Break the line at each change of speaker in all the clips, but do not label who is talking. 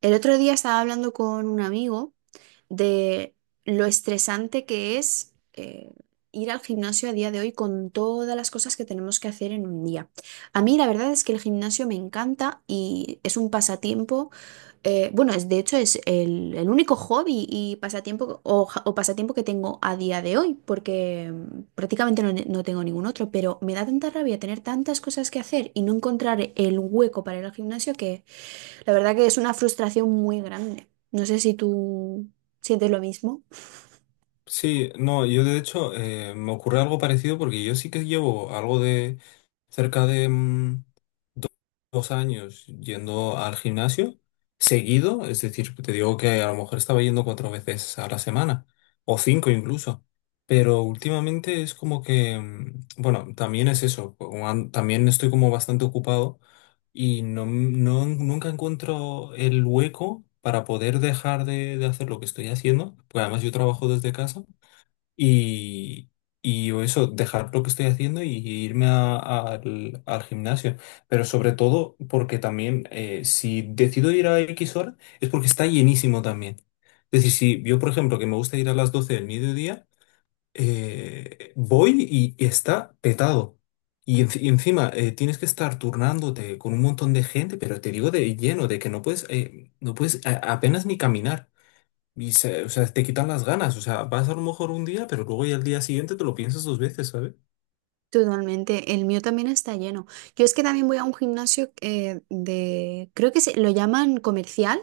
El otro día estaba hablando con un amigo de lo estresante que es ir al gimnasio a día de hoy con todas las cosas que tenemos que hacer en un día. A mí la verdad es que el gimnasio me encanta y es un pasatiempo, bueno, es, de hecho es el único hobby y pasatiempo o, o pasatiempo que tengo a día de hoy, porque prácticamente no tengo ningún otro, pero me da tanta rabia tener tantas cosas que hacer y no encontrar el hueco para ir al gimnasio que la verdad que es una frustración muy grande. No sé si tú sientes lo mismo.
Sí, no, yo de hecho me ocurre algo parecido porque yo sí que llevo algo de cerca de 2 años yendo al gimnasio seguido. Es decir, te digo que a lo mejor estaba yendo 4 veces a la semana o 5 incluso, pero últimamente es como que, bueno, también es eso, también estoy como bastante ocupado y no nunca encuentro el hueco para poder dejar de hacer lo que estoy haciendo, porque además yo trabajo desde casa. Y, y o eso, dejar lo que estoy haciendo y irme al gimnasio. Pero sobre todo porque también, si decido ir a X hora es porque está llenísimo también. Es decir, si yo, por ejemplo, que me gusta ir a las 12 del mediodía, voy y está petado. Y encima, tienes que estar turnándote con un montón de gente, pero te digo de lleno, de que no puedes, no puedes apenas ni caminar. O sea, te quitan las ganas. O sea, vas a lo mejor un día, pero luego ya al día siguiente te lo piensas dos veces, ¿sabes?
Totalmente. El mío también está lleno. Yo es que también voy a un gimnasio de, creo que se, lo llaman comercial,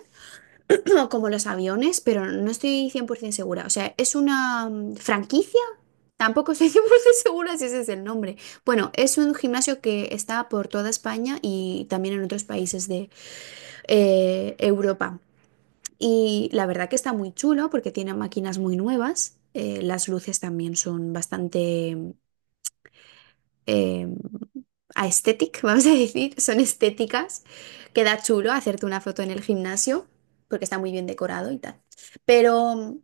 como los aviones, pero no estoy 100% segura. O sea, es una franquicia. Tampoco estoy 100% segura si ese es el nombre. Bueno, es un gimnasio que está por toda España y también en otros países de Europa. Y la verdad que está muy chulo porque tiene máquinas muy nuevas. Las luces también son bastante eh, aesthetic, vamos a decir, son estéticas. Queda chulo hacerte una foto en el gimnasio porque está muy bien decorado y tal. Pero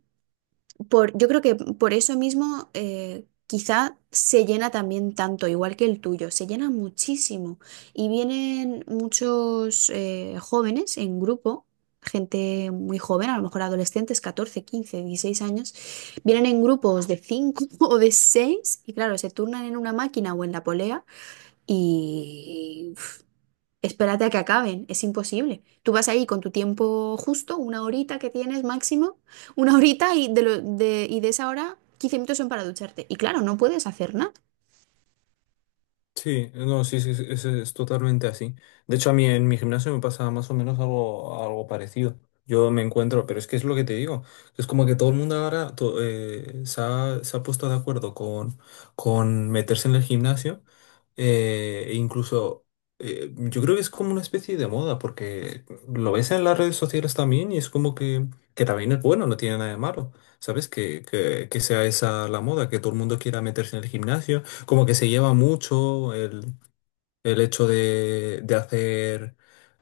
por, yo creo que por eso mismo quizá se llena también tanto, igual que el tuyo, se llena muchísimo. Y vienen muchos jóvenes en grupo, gente muy joven, a lo mejor adolescentes, 14 15 16 años, vienen en grupos de 5 o de 6 y claro, se turnan en una máquina o en la polea y... uf, espérate a que acaben, es imposible. Tú vas ahí con tu tiempo justo, una horita que tienes máximo, una horita y de, y de esa hora 15 minutos son para ducharte. Y claro, no puedes hacer nada.
Sí, no, sí, sí, sí, es totalmente así. De hecho, a mí en mi gimnasio me pasa más o menos algo, algo parecido. Yo me encuentro, pero es que es lo que te digo. Es como que todo el mundo ahora se ha puesto de acuerdo con meterse en el gimnasio. E incluso, yo creo que es como una especie de moda, porque lo ves en las redes sociales también y es como que también es bueno, no tiene nada de malo. ¿Sabes? Que sea esa la moda, que todo el mundo quiera meterse en el gimnasio, como que se lleva mucho el hecho de hacer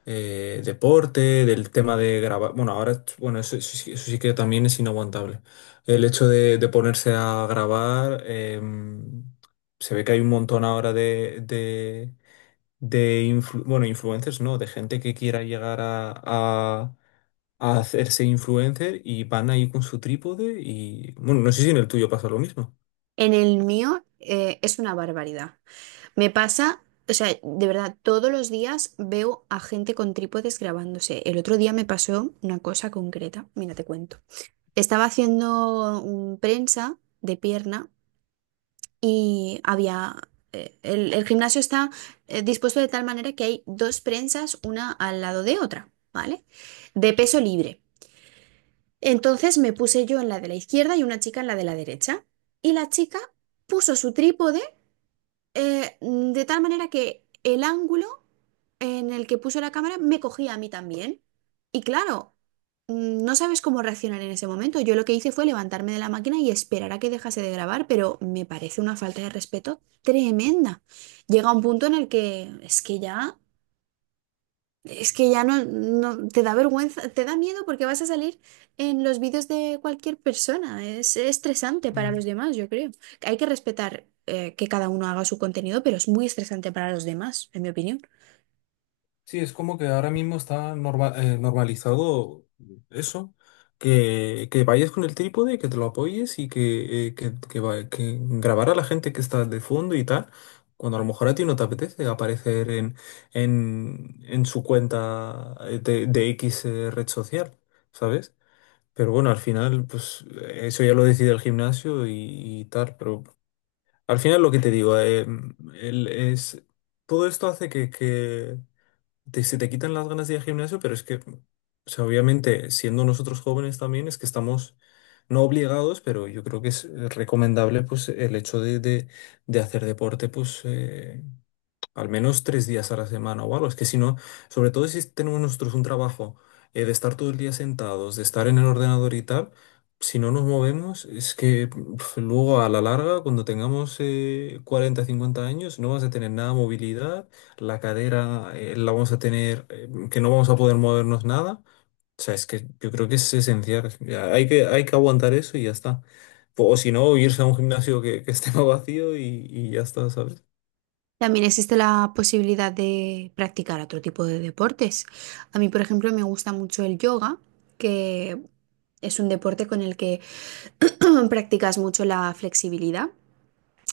deporte, del tema de grabar. Bueno, ahora, bueno, eso, eso sí que también es inaguantable. El hecho de ponerse a grabar, se ve que hay un montón ahora de bueno, influencers, ¿no? De gente que quiera llegar a hacerse influencer y van ahí con su trípode y, bueno, no sé si en el tuyo pasa lo mismo.
En el mío es una barbaridad. Me pasa, o sea, de verdad, todos los días veo a gente con trípodes grabándose. El otro día me pasó una cosa concreta, mira, te cuento. Estaba haciendo un prensa de pierna y había, el gimnasio está dispuesto de tal manera que hay dos prensas, una al lado de otra, ¿vale? De peso libre. Entonces me puse yo en la de la izquierda y una chica en la de la derecha. Y la chica puso su trípode de tal manera que el ángulo en el que puso la cámara me cogía a mí también. Y claro, no sabes cómo reaccionar en ese momento. Yo lo que hice fue levantarme de la máquina y esperar a que dejase de grabar, pero me parece una falta de respeto tremenda. Llega un punto en el que es que ya... Es que ya no, te da vergüenza, te da miedo porque vas a salir en los vídeos de cualquier persona. Es estresante para los demás, yo creo. Hay que respetar que cada uno haga su contenido, pero es muy estresante para los demás, en mi opinión.
Sí, es como que ahora mismo está normalizado eso, que vayas con el trípode, que te lo apoyes y que, que grabar a la gente que está de fondo y tal, cuando a lo mejor a ti no te apetece aparecer en su cuenta, de X, red social, ¿sabes? Pero bueno, al final, pues eso ya lo decide el gimnasio y tal, pero al final lo que te digo, es, todo esto hace que se te quitan las ganas de ir al gimnasio, pero es que, o sea, obviamente, siendo nosotros jóvenes también, es que estamos no obligados, pero yo creo que es, recomendable, pues, el hecho de hacer deporte, pues, al menos 3 días a la semana o algo. Es que si no, sobre todo si tenemos nosotros un trabajo, de estar todo el día sentados, de estar en el ordenador y tal, si no nos movemos, es que pf, luego a la larga, cuando tengamos, 40, 50 años, no vas a tener nada de movilidad, la cadera, la vamos a tener, que no vamos a poder movernos nada. O sea, es que yo creo que es esencial. Ya, hay que, hay que aguantar eso y ya está. O si no, irse a un gimnasio que esté más vacío y ya está, ¿sabes?
También existe la posibilidad de practicar otro tipo de deportes. A mí, por ejemplo, me gusta mucho el yoga, que es un deporte con el que practicas mucho la flexibilidad.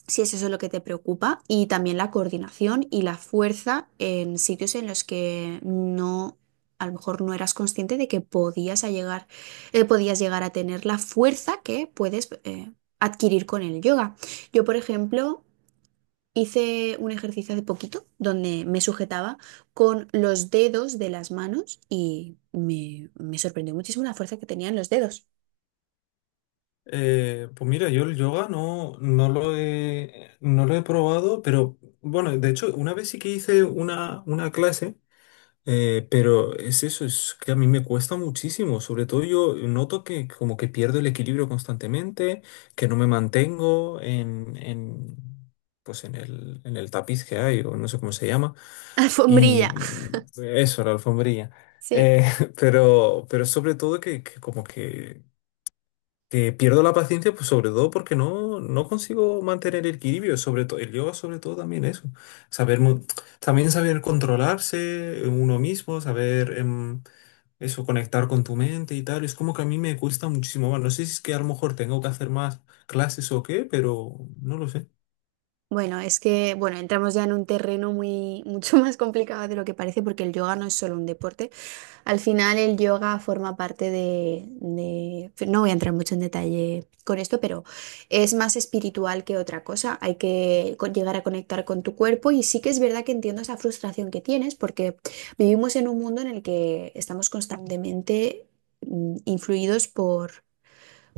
Si es eso lo que te preocupa, y también la coordinación y la fuerza en sitios en los que no, a lo mejor no eras consciente de que podías a llegar, podías llegar a tener la fuerza que puedes adquirir con el yoga. Yo, por ejemplo, hice un ejercicio hace poquito donde me sujetaba con los dedos de las manos y me sorprendió muchísimo la fuerza que tenían los dedos.
Pues mira, yo el yoga no lo he probado, pero bueno, de hecho, una vez sí que hice una clase, pero es eso, es que a mí me cuesta muchísimo, sobre todo yo noto que como que pierdo el equilibrio constantemente, que no me mantengo pues en el tapiz que hay, o no sé cómo se llama, y
Alfombrilla.
eso, la alfombrilla.
Sí.
Eh, pero sobre todo que como que pierdo la paciencia, pues sobre todo porque no consigo mantener el equilibrio, sobre todo el yoga, sobre todo también eso. Saber mo- También saber controlarse uno mismo, saber eso, conectar con tu mente y tal. Es como que a mí me cuesta muchísimo más. No sé si es que a lo mejor tengo que hacer más clases o qué, pero no lo sé.
Bueno, es que, bueno, entramos ya en un terreno muy, mucho más complicado de lo que parece porque el yoga no es solo un deporte. Al final el yoga forma parte de, no voy a entrar mucho en detalle con esto, pero es más espiritual que otra cosa. Hay que llegar a conectar con tu cuerpo y sí que es verdad que entiendo esa frustración que tienes porque vivimos en un mundo en el que estamos constantemente influidos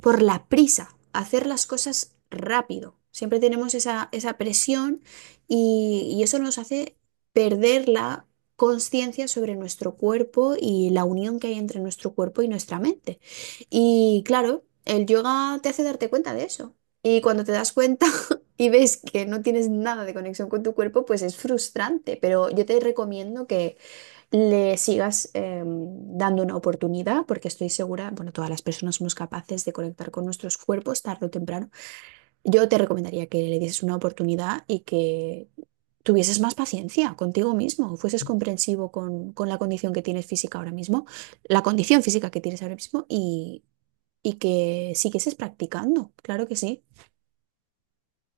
por la prisa, hacer las cosas rápido. Siempre tenemos esa presión y eso nos hace perder la conciencia sobre nuestro cuerpo y la unión que hay entre nuestro cuerpo y nuestra mente. Y claro, el yoga te hace darte cuenta de eso. Y cuando te das cuenta y ves que no tienes nada de conexión con tu cuerpo, pues es frustrante. Pero yo te recomiendo que le sigas dando una oportunidad, porque estoy segura, bueno, todas las personas somos capaces de conectar con nuestros cuerpos tarde o temprano. Yo te recomendaría que le dieses una oportunidad y que tuvieses más paciencia contigo mismo, fueses comprensivo con la condición que tienes física ahora mismo, la condición física que tienes ahora mismo y que siguieses practicando, claro que sí.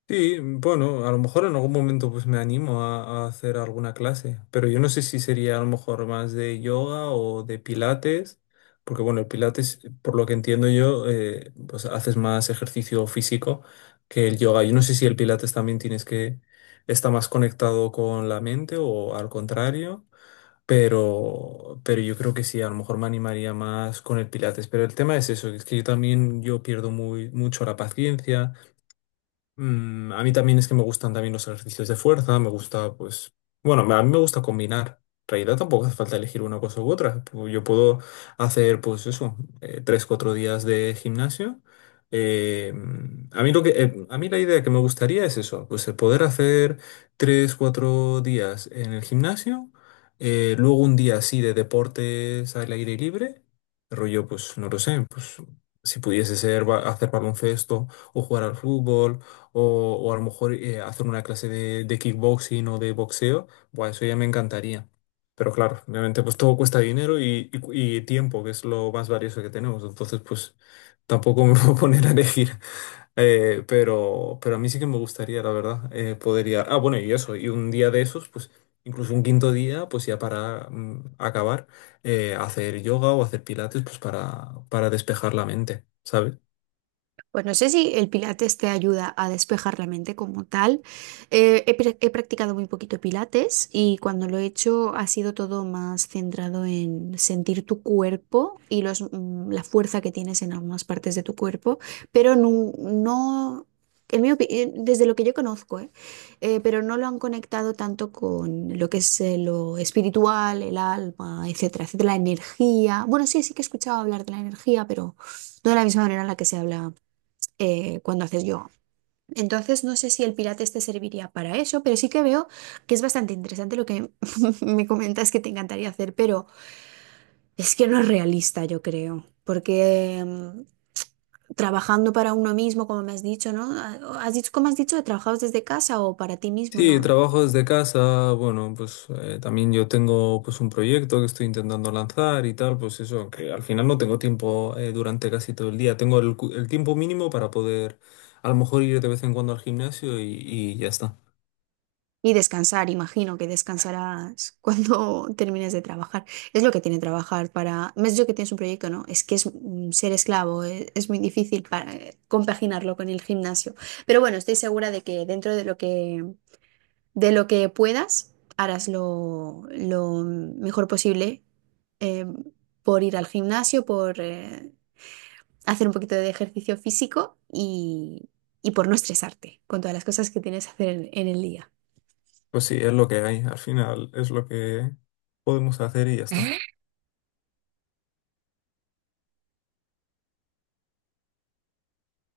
Sí, bueno, a lo mejor en algún momento pues me animo a hacer alguna clase, pero yo no sé si sería a lo mejor más de yoga o de pilates, porque bueno, el pilates, por lo que entiendo yo, pues haces más ejercicio físico que el yoga. Yo no sé si el pilates también tienes que, está más conectado con la mente o al contrario, pero yo creo que sí, a lo mejor me animaría más con el pilates. Pero el tema es eso, es que yo también yo pierdo muy, mucho la paciencia. Mm, a mí también es que me gustan también los ejercicios de fuerza, me gusta, pues, bueno, a mí me gusta combinar. En realidad tampoco hace falta elegir una cosa u otra. Yo puedo hacer, pues eso, 3, 4 días de gimnasio. Eh, a mí lo que, a mí la idea que me gustaría es eso, pues el poder hacer 3, 4 días en el gimnasio, luego un día así de deportes al aire libre, rollo, pues no lo sé, pues si pudiese ser ba- hacer baloncesto o jugar al fútbol o a lo mejor, hacer una clase de kickboxing o de boxeo, bueno, eso ya me encantaría. Pero claro, obviamente pues todo cuesta dinero y tiempo, que es lo más valioso que tenemos. Entonces pues tampoco me voy a poner a elegir. Pero a mí sí que me gustaría, la verdad, Ah, bueno, y eso, y un día de esos, pues incluso un 5.º día, pues ya para acabar, hacer yoga o hacer pilates, pues para despejar la mente, ¿sabes?
Pues no sé si el pilates te ayuda a despejar la mente como tal. He practicado muy poquito pilates y cuando lo he hecho ha sido todo más centrado en sentir tu cuerpo y los, la fuerza que tienes en algunas partes de tu cuerpo, pero no, no desde lo que yo conozco, ¿eh? Pero no lo han conectado tanto con lo que es lo espiritual, el alma, etcétera, etcétera, la energía. Bueno, sí, sí que he escuchado hablar de la energía, pero... No de la misma manera en la que se habla cuando haces yoga. Entonces, no sé si el Pilates te serviría para eso, pero sí que veo que es bastante interesante lo que me comentas que te encantaría hacer, pero es que no es realista, yo creo, porque trabajando para uno mismo, como me has dicho, ¿no? Ah, ¿has dicho, cómo has dicho, trabajabas desde casa o para ti mismo?
Sí,
No,
trabajo desde casa, bueno, pues también yo tengo pues un proyecto que estoy intentando lanzar y tal, pues eso, que al final no tengo tiempo, durante casi todo el día tengo el tiempo mínimo para poder a lo mejor ir de vez en cuando al gimnasio y ya está.
y descansar, imagino que descansarás cuando termines de trabajar. Es lo que tiene trabajar para... Me has dicho que tienes un proyecto, ¿no? Es que es ser esclavo, es, muy difícil para compaginarlo con el gimnasio. Pero bueno, estoy segura de que dentro de lo que puedas, harás lo mejor posible eh, por ir al gimnasio, por hacer un poquito de ejercicio físico y por no estresarte con todas las cosas que tienes que hacer en el día.
Pues sí, es lo que hay, al final es lo que podemos hacer y ya está.